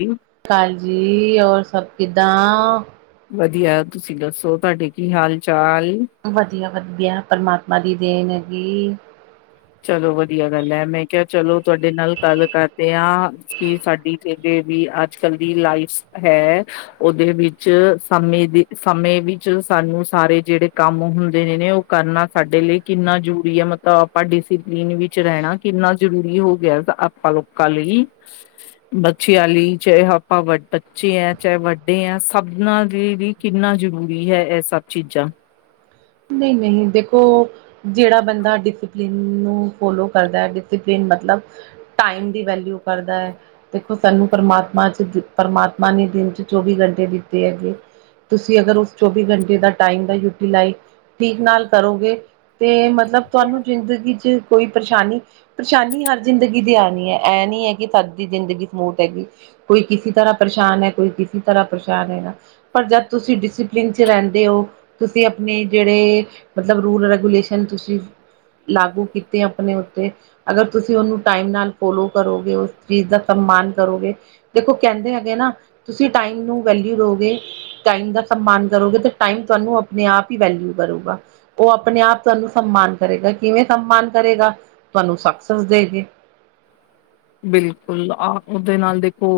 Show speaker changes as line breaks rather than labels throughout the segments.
ਤਿੰਗ।
ਹਾਂਜੀ, ਔਰ ਸਭ ਕਿਦਾਂ?
ਵਧੀਆ, ਤੁਸੀਂ ਦੱਸੋ, ਤੁਆਡੇ ਕੀ ਹਾਲ ਚਾਲ?
ਵਧੀਆ ਵਧੀਆ, ਪਰਮਾਤਮਾ ਦੀ ਦੇਣ ਹੈਗੀ।
ਚਲੋ, ਵਧੀਆ ਗੱਲ ਐ, ਮੈਂ ਕਿਆ ਚਲੋ ਤੁਆਡੇ ਨਾਲ ਗੱਲ ਕਰ ਕਰਦੇ ਆਂ ਕੀ ਸਾਡੀ ਜੇਦੇ ਵੀ ਅੱਜ ਕੱਲ ਦੀ ਲਾਈਫ ਹੈ। ਓਦੇ ਵਿੱਚ ਸਮੇਂ ਦੀ-ਸਮੇਂ ਵਿੱਚ ਸਾਨੂੰ ਸਾਰੇ ਜੇੜੇ ਕੰਮ ਹੁੰਦੇ ਨੇ ਨੇ ਓ ਕਰਨਾ ਸਾਡੇ ਲਈ ਕਿੰਨਾ ਜ਼ਰੂਰੀ ਆ ਮਤਬ ਪਾ ਡਿਸਿਪਲੀਨ ਵਿੱਚ ਰੈਣਾ ਕਿੰਨਾ ਜਰੂਰੀ ਹੋ ਗਿਆ ਆਪਾਂ ਲੋਕਾਂ ਲਈ। ਬੱਚਿਆਂ ਲਈ ਚਾਏ ਆਪਾਂ, ਵ ਬੱਚੇ ਆ, ਚਾਏ ਵੱਡੇ ਆ ਸਭਨਾਂ ਦੇ ਵੀ ਕਿੰਨਾ ਜ਼ਰੂਰੀ ਐ ਐਹ ਸਭ ਚੀਜ਼ਾਂ।
ਨਈ ਨਈ, ਦੇਖੋ। ਜੇੜਾ ਬੰਦਾ ਡਿਸਿਪਲਿਨ ਨੂੰ ਫੋਲੋ ਕਰਦਾ ਐ, ਡਿਸਪਲਿਨ ਮਤਲਬ ਟਾਈਮ ਦੀ ਵੈਲਿਊ ਕਰਦਾ। ਦੇਖੋ ਸਾਨੂੰ ਪਰਮਾਤਮਾ 'ਚ ਪਰਮਾਤਮਾ ਨੇ ਦਿਨ 'ਚ ਚੌਵੀ ਘੰਟੇ ਦਿੱਤੇ ਹੈਗੇ। ਤੁਸੀਂ ਅਗਰ, ਉਸ ਚੌਵੀ ਘੰਟੇ ਦਾ ਟਾਈਮ ਦਾ ਯੂਟੀਲਾਈਜ਼ ਠੀਕ ਨਾਲ ਕਰੋਗੇ। ਤੇ ਮਤਲਬ ਤੁਆਨੂੰ ਜ਼ਿੰਦਗੀ 'ਚ ਕੋਈ ਪਰਸ਼ਾਨੀ ਪਰੇਸ਼ਾਨੀ ਹਰ ਜ਼ਿੰਦਗੀ ਦੀ ਆਣੀ ਐ, ਐ ਨੀ ਹੈ ਕੀ ਸਭ ਦੀ ਜ਼ਿੰਦਗੀ ਸਮੂਥ ਹੈਗੀ। ਕੋਈ ਕਿਸੀ ਤਰ੍ਹਾਂ ਪਰੇਸ਼ਾਨ ਐ, ਕੋਈ ਕਿਸੇ ਤਰ੍ਹਾਂ ਪਰੇਸ਼ਾਨ ਹੈਗਾ। ਪਰ ਜਦ ਤੁਸੀ ਡਿਸਪਲਿਨ ਚ ਰੈਂਦੇ ੳ, ਤੁਸੀ ਅਪਨੇ ਜੇੜੇ ਮਤਲਬ ਰੂਲ, ਰੈਗੂਲੇਸ਼ਨ ਤੁਸੀ ਲਾਗੂ ਕੀਤੇ ਅਪਨੇ ਉਤੇ ਅਗਰ ਤੁਸੀ ੳਨੂੰ ਟਾਈਮ ਨਾਲ ਫੋਲੋ ਕਰੋਗੇ, ੳਸ ਚੀਜ ਦਾ ਸੰਮਾਨ ਕਰੋਗੇ ਦੇਖੋ ਕੈਂਦੇ ਹੈਗੇ ਨਾ, ਤੁਸੀ ਟਾਈਮ ਨੂੰ ਵੈਲਯੂ ਦੋਗੇ ਟਾਈਮ ਦਾ ਸੰਮਾਨ ਕਰੋਗੇ ਤੇ ਟਾਈਮ ਤਾਨੂੰ ਅਪਨੇ ਆਪ ਵੈਲਯੂ ਕਰੂਗਾ, ੳਹ ਅਪਨੇ ਆਪ ਤਾਨੂੰ ਸੰਮਾਨ ਕਰੇਗਾ, ਕਿਵੇਂ ਸੰਮਾਨ ਕਰੇਗਾ, ਤਾਨੂੰ ਸਕਸੈਸ ਦੇ ਕੇ।
ਬਿਲਕੁਲ, ਆਪ ਦੇ ਨਾਲ ਦੇਖੋ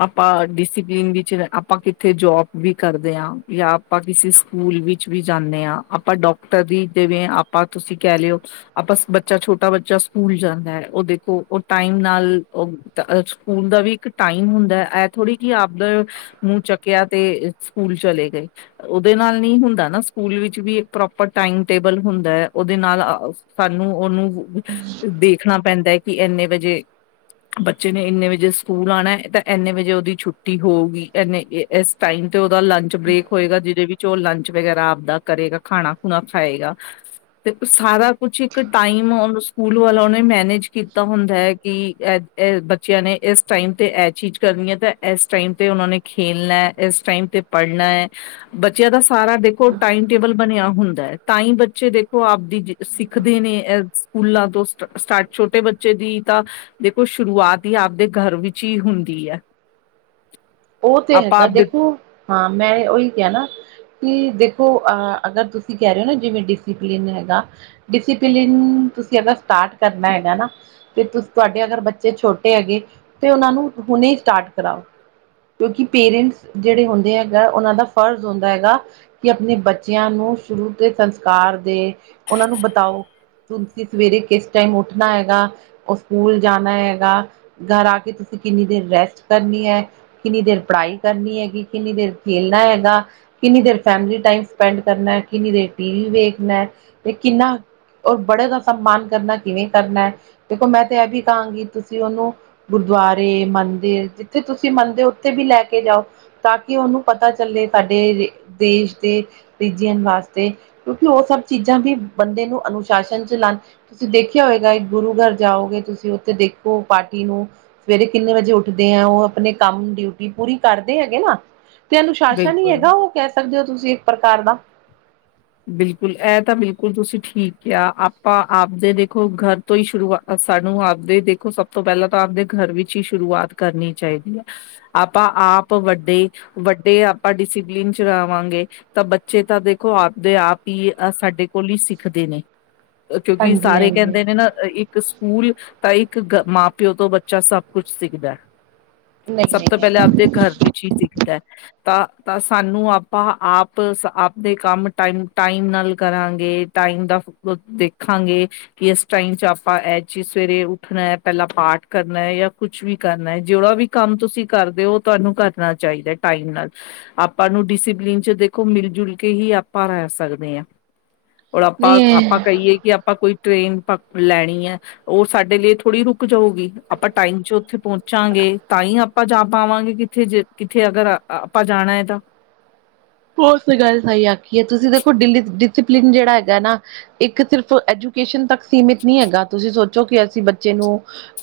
ਆਪਾਂ ਡਿਸਪਲਿਨ ਵਿੱਚ ਰ, ਆਪਾਂ ਕਿਥੇ ਜੋਬ ਵੀ ਕਰਦੇ ਹਾਂ ਯਾਂ ਆਪਾਂ ਕਿਸੇ ਸਕੂਲ ਵਿੱਚ ਵੀ ਜਾਨੇ ਆ, ਆਪਾਂ ਡਾਕਟਰ ਦੀ ਜਿਵੇਂ ਆਪਾਂ ਤੁਸੀ ਕੈ ਲੇਓ ਆਪਾਂ ਸ ਬੱਚਾ, ਛੋਟਾ ਬੱਚਾ ਸਕੂਲ ਜਾਂਦਾ ਐ ੳਦੇ ਉਹ ਓ ਟਾਈਮ ਨਾਲ ਓ ਦ ਅ ਸਕੂਲ ਦਾ ਵੀ ਇੱਕ ਟਾਈਮ ਹੁੰਦਾ, ਏਹ ਥੋੜੀ ਕਿ ਆਪਦਾ ਮੂਹ ਚੱਕਆ ਤੇ ਸਕੂਲ ਚਲੇ ਗਏ। ੳਦੇ ਨਾਲ ਨੀ ਹੁੰਦਾ ਨਾ, ਸਕੂਲ ਵਿੱਚ ਵੀ ਇੱਕ ਪ੍ਰੋਪਰ ਟਾਈਮ ਟੇਬਲ ਹੁੰਦਾ ਐ, ੳਦੇ ਨਾਲ ਅ ਅ ਸਾਨੂੰ ੳਨੂੰ ਦੇਖਨਾ ਪੈਂਦਾ ਐ ਕਿ ਏਨੇ ਵਜੇ ਬੱਚੇ ਨੇ ਏਨੇ ਵਜੇ ਸਕੂਲ ਆਨਾ ਤੇ ਐਨੇ ਵਜੇ ੳਦੀ ਛੁੱਟੀ ਹੋਊਗੀ, ਐਨੇ ਏ ਅਸ ਟਾਇਮ ਤੇ ਓਦਾ ਲੰਚ ਬ੍ਰੇਕ ਹੋਏਗਾ, ਜਿਦੇ ਵਿਚ ਉਹ ਲੰਚ ਵਗੈਰਾ ਆਪਦਾ ਕਰੇਗਾ, ਖਾਣਾ ਖੂਣਾ ਖਾਏਗਾ। ਤੇ ਸਾਰਾ ਕੁਛ ਇੱਕ ਟਾਈਮ ੳ ਸਕੂਲ ਵਾਲੋ ਨੇ ਮੈਨੇਜ ਕੀਤਾ ਤਾ ਹੁੰਦਾ ਹੈ ਕਿ, ਇਹ-ਇਹ ਬੱਚੇਆਂ ਨੇ ਇਸ ਟਾਈਮ ਤੇ ਏਹ ਚੀਜ ਕਰਨੀ ਐ ਤੇ ਇਸ ਟਾਈਮ ਤੇ ਉਹਨਾ ਨੇ ਖੇਲਣਾ ਐ, ਇਸ ਟਾਈਮ ਤੇ ਪੜ਼੍ਨਾ ਐ ਬੱਚੇਆਂ ਦਾ ਸਾਰਾ ਦੇਖੋ ਟਾਈਮ ਟੇਬਲ ਬਨੇਆ ਹੁੰਦਾ ਐ, ਤਾਂਈ ਬੱਚੇ ਦੇਖੋ ਆਪਦੀ ਜਿ ਸਿੱਖਦੇ ਨੇ ਏਹ ਸਕੂਲਾਂ ਤੋਂ ਸਟਾਰਟ ਛੋਟੇ ਬੱਚੇ ਬੱਚੇ ਦੀ ਤਾਂ ਦੇਖੋ ਸ਼ੁਰਆਤ ਈ ਆਪਦੇ ਘਰ ਵਿੱਚ ਹੀ ਹੁੰਦੀ ਐ।
ੳਹ ਤੇ ਹੈਗਾ
ਆਪਦੇ
ਦੇਖੋ, ਹਾਂ ਮੈਂ ੳਈ ਕੇਆ ਨਾ। ਨਈ ਦੇਖੋ ਅਹ ਅਗਰ ਤੁਸੀ ਕੈ ਰਏ ੳ ਨਾ, ਜਿਵੇਂ ਡਿਸਿਪਲਿਨ ਨਈ ਹੈਗਾ ਡਿਸੀਪਲਿਨ ਤੁਸੀ ਅਗਰ ਸਟਾਰਟ ਕਰਨਾ ਹੈਗਾ ਨਾ ਜੇ ਤੁਸ ਤੁਆਡੇ ਅਗਰ ਬੱਚੇ ਛੋਟੇ ਹੈਗੇ ਤੇ ੳਨਾਂ ਨੂੰ ਹੁਨੇ ਸਟਾਰਟ ਕਰਾਓ। ਪੇਰੈਂਟਸ ਜੇੜੇ ਹੁੰਦੇ ਹੈਗਾ ਉਨਾਂ ਦਾ ਫਰਜ ਹੁੰਦਾ ਹੈਗਾ ਕਿ ਅਪਨੇ ਬੱਚੇਆਂ ਨੂੰ ਸ਼ੁਰੂ ਤੇ ਸੰਸਕਾਰ ਦੇ, ੳਨਾਂ ਨੂੰ ਬਤਾਓ ਤੁਸੀ ਸਵੇਰੇ ਕਿਸ ਟਾਈਮ ਉਠਨਾ ਹੈਗਾ, ੳਹ ਸਕੂਲ ਜਾਨਾ ਹੈਗਾ ਘਰ ਆ ਕੇ ਤੁਸੀ ਕਿੰਨੀ ਦੇਰ ਰੈਸਟ ਕਰਨੀ ਐ ਕਿੰਨੀ ਦੇਰ ਪੜਾਈ ਕਰਨੀ ਹੈਗੀ, ਕਿੰਨੀ ਦੇਰ ਖੇਲਨਾ ਹੈਗਾ ਕਿੰਨੀ ਦੇਰ ਫੈਮਲੀ ਟਾਈਮ ਸਪੈਂਡ ਕਰਨਾ, ਕਿੰਨੀ ਦੇਰ ਟੀਵੀ ਵੇਖਨਾ ਤੇ ਕਿਨਾ ਔਰ ਬੜੋ ਦਾ ਸੰਮਾਨ ਕਰਨਾ ਕਿਵੇਂ ਕਰਨਾ ਐ, ਦੇਖੋ ਮੈਂ ਤਾਂ ਏ ਵੀ ਕਾਂਗੀ ਤੁਸੀ ੳਨੂੰ ਗੁਰਦੁਆਰੇ ਮੰਦਿਰ ਜਿੱਥੇ ਤੁਸੀ ਮੰਨਦੇ ੳ, ੳਥੇ ਵੀ ਲੈ ਕੇ ਜਾਓ। ਤਾਂਕੀ ੳਨੂੰ ਪਤਾ ਚੱਲੇ ਸਾਡੇ ਦੇਸ਼ ਦੇ ਪੀਜੀਐਮ ਵਾਸਤੇ ਕਿਉਂਕਿ ਉਹ ਸਭ ਚੀਜਾਂ ਵੀ ਬੰਦੇ ਨੂੰ ਅਨੁਸ਼ਾਸਨ ਚਲਾਨ ਤੁਸੀ ਦੇਖੇਆ ਹੋਏਗਾ, ਗੁਰੂ ਘਰ ਜਾਓਗੇ ਤੁਸੀ ੳਥੇ ਦੇਖੋ ਪਾਠੀ ਨੂੰ ਸਵੇਰੇ ਕਿੰਨੇ ਵਜੇ ਉਠਦੇ ਆ, ੳਹ ਅਪਨੇ ਕੰਮ ਡਿਊਟੀ ਪੂਰੀ ਕਰਦੇ ਹੈਗੇ ਨਾ ਤੇ ਅਨੁਸ਼ਾਸਨ ਹੀ
ਬਿਲਕੁਲ
ਹੈਗਾ ੳਹ ਕੈ ਸਕਦੇ ੳ ਤੁਸੀ ਇੱਕ ਪ੍ਰਕਾਰ ਦਾ
ਬਿਲਕੁਲ ਏ ਤਾਂ ਬਿਲਕੁਲ ਤੁਸੀ ਠੀਕ ਕੈਆ, ਆਪਾਂ ਆਪਦੇ ਦੇਖੋ ਘਰ ਤੋਂ ਹੀ ਸ਼ੁਰੂਆਤ ਸਾਨੂੰ ਆਪਦੇ ਦੇਖੋ ਸਭ ਤੋਂ ਪੈਲਾਂ ਤਾਂ ਆਪਦੇ ਘਰ ਵਿੱਚ ਈ ਸ਼ੁਰੂਆਤ ਕਰਨੀ ਚਾਈਦੀ ਐ। ਆਪਾਂ ਆਪ ਵੱਡੇ, ਵੱਡੇ ਆਪਾਂ ਡਿਸੀਪਲਿਨ ਚ ਰਵਾਂਗੇ ਤਾ ਬੱਚੇ ਤਾ ਦੇਖੋ ਆਪ ਦੇ ਆਪ ਹੀ ਆ ਸਾਡੇ ਕੋਲ ਹੀ ਸਿੱਖਦੇ ਨੇ ਕਿਉਂਕਿ
ਹਾਂਜੀ
ਸਾਰੇ
ਹਾਂਜੀ
ਕਹਿੰਦੇ ਨੇ ਨਾ ਇੱਕ ਇੱਕ ਸਕੂਲ ਤਾਂ ਇੱਕ ਮਾਂ ਪਿਓ ਤੋਂ ਬੱਚਾ ਸਭ ਕੁਛ ਸਿੱਖਦਾ
ਨਹੀਂ
ਸਭ ਤੋਂ
ਨਹੀਂ
ਪਹਿਲਾਂ ਆਪਦੇ
ਹੈਗਾ
ਘਰ ਵਿੱਚ ਹੀ ਸਿੱਖਦਾ ਤਾਂ ਤਾਂ ਸਾਨੂੰ ਆਪਾਂ ਆਪ ਆਪਦੇ ਕੰਮ ਟਾਈਮ, ਟਾਈਮ ਨਾਲ ਕਰਾਂਗੇ, ਟਾਈਮ ਦਾ ਦੇਖਾਂਗੇ ਕਿ ਇਸ ਟਾਈਮ ਚ ਆਪਾਂ ਇਹ ਚੀਜ਼ ਸਵੇਰੇ ਉੱਠਣਾ ਹੈ, ਪਹਿਲਾਂ ਪਾਠ ਕਰਨਾ ਐ ਯਾ ਕੁਛ ਵੀ ਕਰਨਾ ਹੈ ਜਿਹੜਾ ਵੀ ਕੰਮ ਤੁਸੀਂ ਕਰਦੇ ਹੋ ਤੁਹਾਨੂੰ ਕਰਨਾ ਚਾਹੀਦਾ ਟਾਈਮ ਨਾਲ ਆਪਾਂ ਨੂੰ ਡਿਸਿਪਲਿਨ ਚ ਦੇਖੋ ਮਿਲ ਜੁਲ ਕੇ ਹੀ ਆਪਾਂ ਰਹਿ ਸਕਦੇ ਹਾਂ ਹੁਨ ਆਪਾਂ
ਨਹੀਂ
ਆਪਾਂ ਕਹੀਏ ਕਿ ਆਪਾਂ ਕੋਈ ਟ੍ਰੇਨ ਪਕ ਲੈਣੀ ਐ ਉਹ ਸਾਡੇ ਲਈ ਥੋੜ੍ਹੀ ਰੁਕ ਜਾਊਗੀ, ਆਪਾਂ ਟਾਈਮ ਚ ਉੱਥੇ ਪਹੁੰਚਾਂਗੇ ਤਾਂ ਹੀ ਆਪਾਂ ਜਾ ਪਾਵਾਂਗੇ ਕਿ ਕਿੱਥੇ ਜੇ ਕਿੱਥੇ ਅਗਰ ਆਪਾਂ ਜਾਣਾ ਏ ਤਾਂ
ਉਹ ਤਾਂ ਗੱਲ ਸਹੀ ਆਖੀ ਐ, ਤੁਸੀਂ ਦੇਖੋ ਡਿਪਨ ਡਿਸਿਪਲਿਨ ਜਿਹੜਾ ਹੈਗਾ ਨਾ ਇੱਕ ਸਿਰਫ ਐਜੂਕੇਸ਼ਨ ਤੱਕ ਸੀਮਿਤ ਨਹੀਂ ਹੈਗਾ ਤੁਸੀਂ ਸੋਚੋ ਕਿ ਅਸੀਂ ਬੱਚੇ ਨੂੰ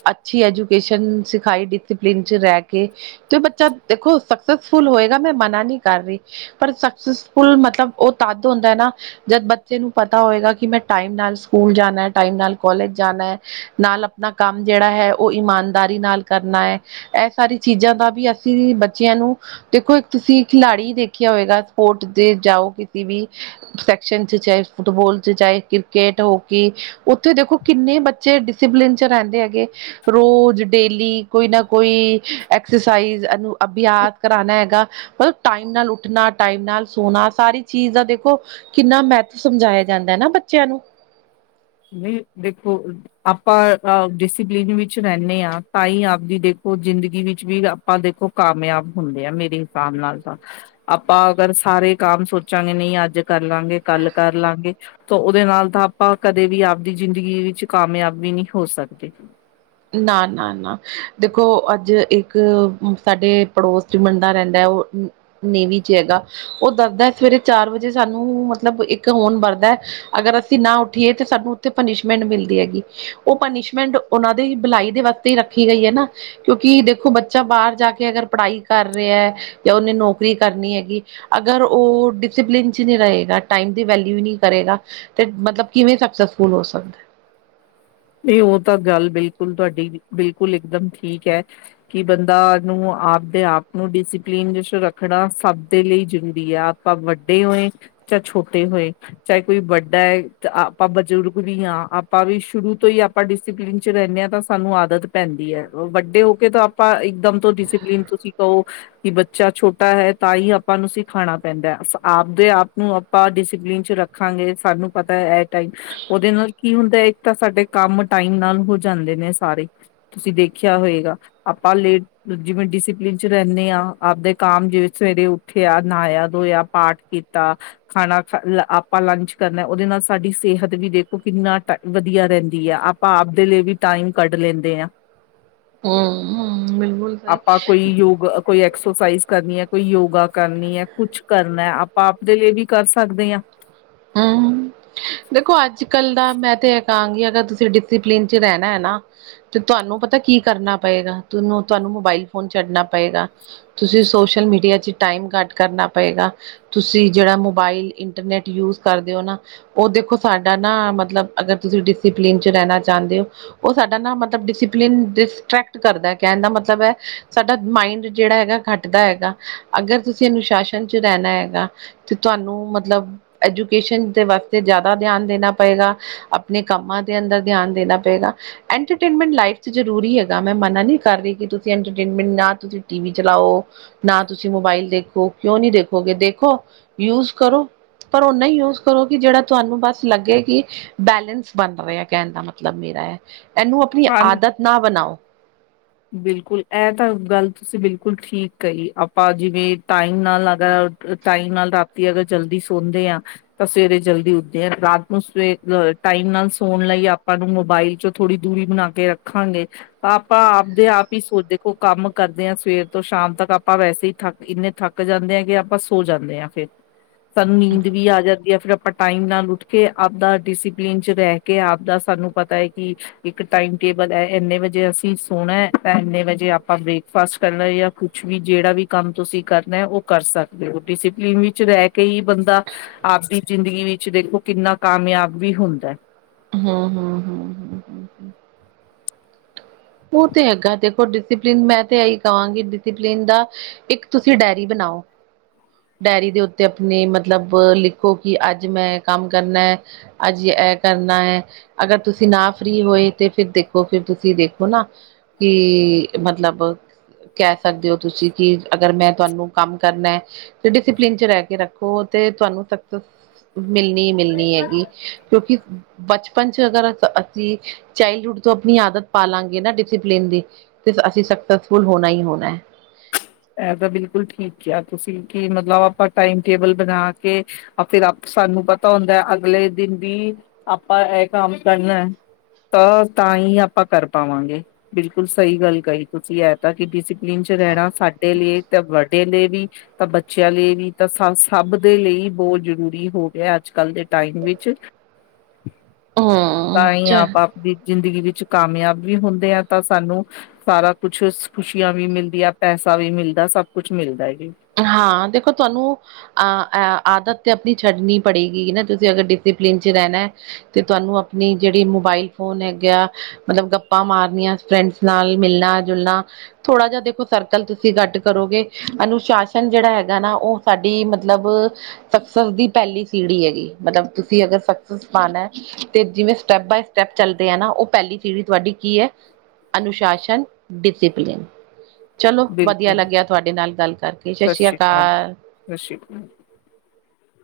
ਅੱਛੀ ਐਜੂਕੇਸ਼ਨ ਸਿਖਾਈ ਡਿਸਿਪਲਿਨ ਚ ਰਹਿ ਕੇ ਤੇ ਬੱਚਾ ਦੇਖੋ ਸਕਸੇਸਫੁਲ ਹੋਏਗਾ, ਮੈਂ ਮਨਾ ਨੀ ਕਰ ਰਹੀ ਪਰ ਸਕਸੈਸਫੁਲ ਮਤਲਬ ਉਹ ਤਦ ਹੁੰਦਾ ਨਾ ਜਦ ਬੱਚੇ ਨੂੰ ਪਤਾ ਹੋਏਗਾ, ਕਿ ਮੈਂ ਟਾਈਮ ਨਾਲ ਸਕੂਲ ਜਾਣਾ ਟਾਈਮ ਨਾਲ ਕੋਲਜ ਜਾਣਾ ਨਾਲ ਆਪਣਾ ਕੰਮ ਜਿਹੜਾ ਹੈ ਉਹ ਇਮਾਨਦਾਰੀ ਨਾਲ ਕਰਨਾ ਹੈ ਇਹ ਸਾਰੀ ਚੀਜ਼ਾਂ ਦਾ ਵੀ ਅਸੀਂ ਬੱਚਿਆਂ ਨੂੰ ਦੇਖੋ ਇੱਕ ਤੁਸੀਂ ਖਿਲਾੜੀ ਦੇਖਿਆ ਦੇਖਿਆ ਹੋਏਗਾ ਸਪੋਰਟ ਦੇ ਜਾਓ ਕਿਤੇ ਵੀ ਸੈਕਸ਼ਨ ਚ ਚਾਹੇ, ਫੁੱਟਬਾਲ ਚ ਚਾਹੇ, ਕ੍ਰਿਕੇਟ ਹੋਕੀ ਉੱਥੇ ਦੇਖੋ ਕਿੰਨੇ ਬੱਚੇ ਡਿਸਿਪਲਿਨ ਚ ਰਹਿੰਦੇ ਹੈਗੇ ਰੋਜ਼ ਡੇਲੀ ਕੋਈ ਨਾ ਕੋਈ ਐਕਸਰਸਾਈਜ਼ ਇਹਨੂੰ ਅਭਿਆਸ ਕਰਾਣਾ ਹੈਗਾ ਉਹ ਟਾਈਮ ਨਾਲ ਉੱਠ ਉੱਠਣਾ ਟਾਈਮ ਨਾਲ ਸੋਣਾ ਸਾਰੀ ਚੀਜ਼ ਦਾ ਦੇਖੋ ਕਿੰਨਾ ਮਹੱਤਵ ਸਮਝਾਇਆ ਜਾਂਦਾ ਹੈ ਨਾ ਬੱਚਿਆਂ ਨੂੰ।
ਨਹੀਂ ਦੇਖੋ ਆਪਾਂ ਡਿਸਪਲਿਨ ਵਿੱਚ ਰਹਿੰਦੇ ਹਾਂ ਤਾਂ ਹੀ ਆਪਦੀ ਦੇਖੋ ਜ਼ਿੰਦਗੀ ਵਿੱਚ ਵੀ ਆਪਾਂ ਦੇਖੋ ਕਾਮਯਾਬ ਹੁੰਦੇ ਆ ਮੇਰੇ ਹਿਸਾਬ ਨਾਲ ਤਾਂ ਆਪਾਂ ਅਗਰ ਸਾਰੇ ਕਾਮ ਸੋਚਾਂਗੇ ਨਹੀਂ ਅੱਜ ਕਰ ਲਾਂਗੇ ਕਲ ਕਰ ਲਾਂਗੇ ਤਾਂ ਉਹਦੇ ਨਾਲ ਤਾਂ ਆਪਾਂ ਕਦੇ ਵੀ ਆਪਦੀ ਜ਼ਿੰਦਗੀ ਵਿੱਚ ਕਾਮਯਾਬ ਨੀ ਹੋ ਸਕਦੇ
ਨਾ ਨਾ ਨਾ ਦੇਖੋ ਅੱਜ ਇੱਕ ਸਾਡੇ ਪੜੋਸ ਚ ਮੁੰਡਾ ਰਹਿੰਦਾ ਹੈ ਉਹ ਨੇਵੀ ਚ ਹੈਗਾ ਉਹ ਦੱਸਦਾ ਸਵੇਰੇ ਚਾਰ ਵਜੇ ਸਾਨੂੰ ਮਤਲਬ ਇੱਕ ਹੋਰਨ ਵਰਦਾ ਅਗਰ ਅਸੀਂ ਨਾ ਉੱਠੀਏ ਤਾਂ ਸਾਨੂੰ ਉੱਥੇ ਪਨੀਸ਼ਮੈਂਟ ਮਿਲਦੀ ਹੈਗੀ ਉਹ ਪਨੀਸ਼ਮੈਂਟ ਉਹਨਾਂ ਦੀ ਭਲਾਈ ਦੇ ਵਾਸਤੇ ਹੀ ਰੱਖੀ ਗਈ ਹੈ ਨਾ। ਕਿਉਂਕਿ ਦੇਖੋ ਬੱਚਾ ਬਾਹਰ ਜਾ ਕੇ ਅਗਰ ਪੜ੍ਹਾਈ ਕਰ ਰਿਹਾ ਜਾਂ ਉਹਨੇ ਨੌਕਰੀ ਕਰਨੀ ਹੈਗੀ ਅਗਰ ਉਹ ਡਿਸਿਪਲਿਨ ਚ ਨਹੀਂ ਰਹੇਗਾ ਟਾਈਮ ਦੀ ਵੈਲਿਊ ਨਹੀਂ ਕਰੇਗਾ ਤੇ ਮਤਲਬ ਕਿਵੇਂ ਸਕਸੈਸਫੁਲ ਹੋ ਸਕਦਾ।
ਨਹੀਂ ਉਹ ਤਾਂ ਗੱਲ ਬਿਲਕੁਲ ਤੁਹਾਡੀ ਬਿਲਕੁਲ ਇਕ ਦਮ ਠੀਕ ਹੈ। ਕਿ ਬੰਦਾ ਨੂੰ ਆਪਦੇ ਆਪ ਨੂੰ ਡਿਸਪਲਨ ਰੱਖਣਾ ਸਭ ਦੇ ਲਈ ਜ਼ਰੂਰੀ ਹੈ। ਆਪਾਂ ਵੱਡੇ ਹੋਏ ਚਾਹੇ ਛੋਟੇ ਹੋਏ ਚਾਹੇ ਕੋਈ ਵੱਡਾ ਹੈ ਆਪਾਂ ਬਜ਼ੁਰਗ ਵੀ ਹਾਂ ਆਪਾਂ ਵੀ ਸ਼ੁਰੂ ਤੋਂ ਹੀ ਆਪਾਂ ਡਿਸਪਲਿਨ ਚ ਰਹਿੰਦੇ ਹਾਂ ਤਾਂ ਸਾਨੂੰ ਆਦਤ ਪੈਂਦੀ ਹੈ ਵੱਡੇ ਹੋ ਕੇ ਤਾਂ ਆਪਾਂ ਇਕਦਮ ਤੋਂ ਡਿਸਪਲਿਨ ਤੋਂ ਤੁਸੀਂ ਕਹੋ ਕਿ ਬੱਚਾ ਛੋਟਾ ਹੈ ਤਾਂ ਹੀ ਆਪਾਂ ਨੂੰ ਸਿਖਾਣਾ ਪੈਂਦਾ ਆਪਦੇ ਆਪ ਨੂੰ ਆਪਾਂ ਡਿਸਪਲਿਨ ਚ ਰੱਖਾਂਗੇ, ਸਾਨੂੰ ਪਤਾ ਇਹ ਟਾਈਮ ਉਹਦੇ ਨਾਲ, ਕੀ ਹੁੰਦਾ ਇੱਕ ਤਾਂ ਸਾਡੇ ਕੰਮ ਟਾਈਮ ਨਾਲ ਹੋ ਜਾਂਦੇ ਨੇ ਸਾਰੇ ਤੁਸੀਂ ਦੇਖਿਆ ਹੋਏਗਾ ਆਪਾਂ ਲੇਟ ਜਿਵੇਂ ਡਿਸਿਪਲਿਨ ਚ ਰਹਿਣੇ ਹਾਂ, ਆਪਦੇ ਕੰਮ ਜਿਵੇਂ, ਸਵੇਰੇ ਉੱਠਿਆ ਨਾਇਆ ਧੋਇਆ ਪਾਠ ਕੀਤਾ। ਖਾਣਾ ਖਾ, ਆਪਾਂ ਲੰਚ ਕਰਨਾ, ਉਹਦੇ ਨਾਲ ਸਾਡੀ ਸਿਹਤ ਵੀ ਦੇਖੋ, ਕਿੰਨਾ ਵਧੀਆ ਰਹਿੰਦੀ ਦਿਆਂ ਆਪਾਂ -ਆਪਦੇ ਲਈ ਵੀ ਟਾਈਮ, ਕੱਢ ਲੈਂਦੇ ਆ
ਹਮ- ਹਮ ਬਿਲਕੁਲ ਸਹੀ।
ਆਪਾਂ ਕੋਈ ਯੋਗ ਕੋਈ ਐਕਸਰਸਾਈਜ਼ ਕਰਨੀ ਹੈ, ਕੋਈ ਯੋਗਾ ਕਰਨੀ ਹੈ, ਕੁਛ ਕਰਨਾ ਆਪਾਂ ਆਪਦੇ ਲਈ ਵੀ, ਕਰ ਸਕਦੇ ਹਾਂ
ਹਮ ਦੇਖੋ ਅੱਜ- ਕੱਲ ਦਾ ਮੈਂ ਤੇ ਇਹ ਕਹਾਂਗੀ, ਅਗਰ ਤੁਸੀਂ ਡਿਸਪਲਿਨ ਚ, ਰਹਿਣਾ ਹੈ ਨਾ ਤੇ ਤੁਹਾਨੂੰ, ਪਤਾ ਕੀ ਕਰਨਾ ਪਏਗਾ, ਤੁਹਾਨੂੰ- ਤੁਹਾਨੂੰ ਮੋਬਾਇਲ ਫੋਨ, ਛੱਡਨਾ ਪਏਗਾ ਤੁਸੀਂ ਸੋਸ਼ਲ ਮੀਡੀਆ ਚ, ਟਾਈਮ ਘੱਟ ਕਰਨਾ ਪਏਗਾ ਤੁਸੀਂ ਜਿਹੜਾ, ਮੋਬਾਇਲ ਇੰਟਰਨੈਟ ਯੂਜ ਕਰਦੇ ਹੋ ਨਾ ਉਹ ਦੇਖੋ ਸਾਡਾ ਨਾ, ਮਤਲਬ ਅਗਰ ਤੁਸੀਂ ਡਿਸਿਪਲਿਨ ਚ, ਰਹਿਣਾ ਚਾਹੁੰਦੇ ਹੋ ਉਹ ਸਾਡਾ ਨਾ ਮਤਲਬ, ਡਿਸਪਲਿਨ ਡਿਸਟਰੈਕਟ ਕਰਦਾ, ਕਹਿਣ ਦਾ ਮਤਲਬ ਹੈ ਸਾਡਾ ਮਾਈੰਡ ਜਿਹੜਾ ਹੈਗਾ ਘਟਦਾ ਹੈਗਾ, ਅਗਰ ਤੁਸੀਂ ਅਨੁਸ਼ਾਸਨ, ਚ ਰਹਿਣਾ ਹੈਗਾ ਤੇ ਤੁਹਾਨੂੰ ਮਤਲਬ ਐਜੂਕੇਸ਼ਨ ਦੇ ਵਾਸਤੇ, ਜ਼ਿਆਦਾ ਧਿਆਨ ਦੇਣਾ ਪਏਗਾ ਆਪਣੇ ਕੰਮਾਂ ਦੇ ਅੰਦਰ, ਧਿਆਨ ਦੇਣਾ ਪਏਗਾ ਐੰਟਰਟੇਨਮੈਂਟ ਲਾਈਫ ਚ ਜ਼ਰੂਰੀ ਹੈਗਾ, ਮੈਂ ਮਨਾ ਨਹੀਂ ਕਰ ਰਹੀ ਕਿ ਤੁਸੀਂ ਇੰਟਰਟੇਨਮੈਂਟ ਨਾ, ਤੁਸੀਂ ਟੀ ਵੀ ਚਲਾਓ ਨਾ ਤੁਸੀਂ ਮੋਬਾਈਲ ਦੇਖੋ, ਕਿਉਂ ਨਹੀਂ ਦੇਖੋਗੇ ਦੇਖੋ, ਯੂਜ ਕਰੋ ਪਰ ਓਨਾ ਹੀ ਯੂਜ ਕਰੋ ਕਿ, ਜਿਹੜਾ ਤੁਹਾਨੂੰ ਬਸ ਲੱਗੇ ਕਿ, ਬੈਲੇਂਸ ਬਣ ਰਹਾ ਆ ਕਹਿਣ ਦਾ, ਮਤਲਬ ਮੇਰਾ ਐ ਇਹਨੂੰ, ਆਪਣੀ
ਖਾਣ
ਆਦਤ ਨਾ ਬਣਾਓ?
ਬਿਲਕੁਲ, ਇਹ ਤਾਂ ਗੱਲ ਤੁਸੀਂ ਬਿਲਕੁਲ ਠੀਕ ਕਹੀ ਆਪਾਂ ਜਿਵੇਂ, ਟਾਈਮ ਨਾਲ ਲੱਗਾ ਟਾਈਮ ਨਾਲ ਰਾਤੀ, ਅਗਰ ਜਲਦੀ ਸੌਦੇ ਆਾਂ ਤਾਂ ਸਵੇਰੇ ਜਲਦੀ ਉੱਠਦੇ ਆ, ਰਾਤ ਨੂੰ ਸਵੇਰ ਟਾਈਮ ਨਾਲ ਸੋਣ ਲਈ, ਆਪਾਂ ਨੂੰ ਮੋਬਾਇਲ ਚ ਥੋੜ੍ਹੀ ਦੂਰੀ ਬਣਾ ਕੇ ਰੱਖਾਂਗੇ, ਆਪਾਂ ਆਪ ਆਪ ਹੀ ਸੋਚ, ਦੇਖੋ ਕੰਮ ਕਰਦੇ ਹਾਂ ਸਵੇਰ ਤੋਂ ਸ਼ਾਮ ਤੱਕ, ਆਪਾਂ ਵੈਸੇ ਹੀ ਥੱਕ ਇੰਨੇ ਥੱਕ ਥੱਕ ਜਾਂਦੇ ਆ ਕਿ, ਆਪਾਂ ਸੋ ਜਾਂਦੇ ਹਾਂ ਫਿਰ ਸਾਨੂੰ ਨੀਂਦ ਵੀ ਆ ਜਾਂਦੀ ਹੈ, ਫਿਰ ਆਪਾਂ ਟਾਈਮ ਨਾਲ ਉੱਠ ਕੇ, ਆਪਦਾ ਡਿਸਪਲਿਨ ਚ ਰਹਿ ਕੇ ਕਿ, ਆਪ ਦਾ ਸਾਨੂੰ ਪਤਾ ਹੈ ਕਿ, ਇੱਕ ਟਾਈਮ ਟੇਬਲ ਹੈ ਇੰਨੇ, ਵਜੇ ਅਸੀਂ ਸੋਣਾ ਤਾਂ ਇੰਨੇ ਵਜੇ ਆਪਾਂ ਬ੍ਰੇਕਫਾਸਟ ਕਰਨਾ, ਜਾਂ ਕੁਛ ਵੀ ਜਿਹੜਾ ਵੀ ਕੰਮ, ਤੁਸੀਂ ਕਰਨਾ ਉਹ ਕਰ ਸਕਦੇ ਹੋ, ਡਿਸਪਲਿਨ ਵਿੱਚ ਰਹਿ ਕੇ, ਹੀ ਬੰਦਾ ਆਪਦੀ ਜ਼ਿੰਦਗੀ ਵਿੱਚ ਦੇਖੋ, ਕਿੰਨਾ ਕਾਮਯਾਬ ਵੀ ਹੁੰਦਾ
ਹਮ, ਹਮ, ਹਮ ਹਮ ਓ ਤੇ ਹੈਗਾ ਦੇਖੋ ਡਿਸੀਪਲਿਨ, ਮੈਂ ਤੇ ਏਹੀ ਕਵਾਂਗੀ ਡਿਸੀਪਲਿਨ ਦਾ ਇੱਕ ਤੁਸੀਂ, ਡੈਰੀ ਬਣਾਓ। ਡੈਅਰੀ ਦੇ ਉੱਤੇ ਆਪਨੇ ਮਤਲਬ ਲਿਖੋ ਕਿ, ਅੱਜ ਮੈਂ ਕੰਮ ਕਰਨਾ ਅੱਜ ਐ ਕਰਨਾ ਏ, ਅਗਰ ਤੁਸੀਂ ਨਾ ਫ੍ਰੀ ਹੋਏ ਤੇ, ਫਿਰ ਦੇਖੋ ਫਿਰ ਤੁਸੀਂ ਦੇਖੋ ਔ ਨਾ ਕਿ ਮਤਲਬ, ਕਹਿ ਸਕਦੇ ਓ ਤੁਸੀਂ ਕਿ, ਅਗਰ ਮੈਂ ਤੁਆਨੂੰ ਕੰਮ ਕਰਨਾ ਐ, ਤੇ ਡਿਸੀਪਲਿਨ ਚ ਰਹਿ ਕੇ ਰੱਖੋ ਤੇ ਤੁਆਨੂੰ ਤ ਮਿਲਨੀ ਈ ਮਿਲਨੀ ਹੈਗੀ, ਕਿਉਂਕਿ, ਬਚਪਨ ਚ ਅਗਰ ਅ ਜੀ ਚਾਈਲਡ ਹੁੱਡ ਤੋਂ, ਅਪਨੀ ਆਦਤ ਪਾਾਲਾਂ ਗੇ ਨਾ ਡਿਸੀਪਲਿਨ ਦੀ ਤੇ ਅਸੀਂ ਸਕਸੈੱਸਫੁਲ ਹੋਨਾ ਈ ਹੋਨਾ
ਏਹ ਤਾਂ, ਬਿਲਕੁਲ ਠੀਕ ਕਿਆ ਤੁਸੀਂ ਕਿ, ਮਤਲਬ ਆਪਾਂ ਟਾਈਮ-ਟੇਬਲ ਬਣਾ ਕੇ ਫਿਰ ਆਪ ਸਾਨੂੰ ਪਤਾ ਹੁੰਦਾ, ਅਗਲੇ ਦਿਨ ਵੀ, ਆਪਾਂ ਏਹ ਕੰਮ ਕਰਨਾ ਐ ਤ ਤਾਂਈ ਆਪਾਂ ਕਰ ਪਾਵਾਂਗੇ, ਬਿਲਕੁਲ ਸਈ ਗੱਲ ਕਈ ਤੁਸੀਂ ਏ ਤਾਂ ਕਿਓਂਕਿ ਅਸੀਂ ਟੀਨ ਚ ਰੈਨਾ ਸਾਡੇ ਲਈ ਤੇ ਵਾਡੇ ਲਈ ਵੀ ਤਾਂ ਬੱਚੇਆਂ ਲਈ ਵੀ ਤਾਂ ਸ ਸਬ ਦੇ ਲਈ ਬੋ ਜ਼ਰੂਰੀ ਹੋ ਗੇਆ ਅੱਜ-ਕੱਲ ਦੇ ਟਾਈਮ ਵਿੱਚ।
ਹਮ
ਤਾਂਈ
ਚ
ਆਪਾਂ ਦੀ ਜ਼ਿੰਦਗੀ ਵਿੱਚ ਕਾਮਯਾਬ ਵੀ ਹੁੰਦੇ ਆ ਤਾਂ ਸਾਨੂੰ ਸਾਰਾ ਕੁਛ ਖੁਸ਼ੀਆਂ ਵੀ ਮਿਲਦੀਆਂ ਪੈਸਾ ਵੀ ਮਿਲਦਾ ਸਬ ਕੁਛ ਮਿਲਦਾ ਐ ਜੀ।
ਹਾਂ, ਦੇਖੋ ਤੁਆਨੂੰ ਆਂ ਆਂ ਆਦਤ ਤੇ ਅਪਨੀ ਛੱਡਨੀ ਪੜੇਗੀ ਨਾ ਤੁਸੀਂ ਅਗਰ ਡਿਸੀਪਲਿਨ ਚ ਰੈਨੈ। ਤੇ ਤੁਆਨੂੰ ਆਪਨੀ ਜੇੜੀ ਮੋਬਾਇਲ ਫੋਨ ਹੈਗੇਆ ਮਤਲਬ ਗੱਪਾਂ ਮਾਰਨੀਆਂ ਫਰੈਂਡਸ ਨਾਲ ਮਿਲਨਾ ਜੁਲਨਾ ਥੋੜਾ ਜਾ ਦੇਖੋ ਸਰਕਲ ਤੁਸੀਂ ਗੱਟ ਕਰੋਗੇ ਅਨੁਸ਼ਾ ਸ਼ਾਸਨ ਜੇੜਾ ਹੈਗਾ ਨਾ ਓ ਸਾਡੀ ਮਤਲਬ ਸਕਸੈੱਸ ਦੀ ਪੈਲੀ ਸੀੜੀ ਹੈਗੀ ਮਤਲਬ ਤੁਸੀਂ ਅਗਰ ਸਕਸੈੱਸ ਪਾਨੈ ਤੇ ਜਿਵੇਂ ਸਟੈੱਪ ਬਾਏ ਸਟੈੱਪ ਚੱਲਦੇ ਆ ਨਾ ਓ ਪੈਲੀ ਸੀੜੀ ਤੁਆਡੀ ਕੀ ਐ ਅਨੁਸ਼ਾਸਨ, ਡਿਸੀਪਲਿਨ ਚਲੋ ਵਦੀਆ ਲੱਗੇਆ ਤੁਆਡੇ ਨਾਲ ਗੱਲ ਕਰਕੇ। ਸਤਿ ਸ਼੍ਰੀ
ਸਸਰੀ ਕਾਰ ਜੀ,
ਅਕਾਲ।
ਸਸੀ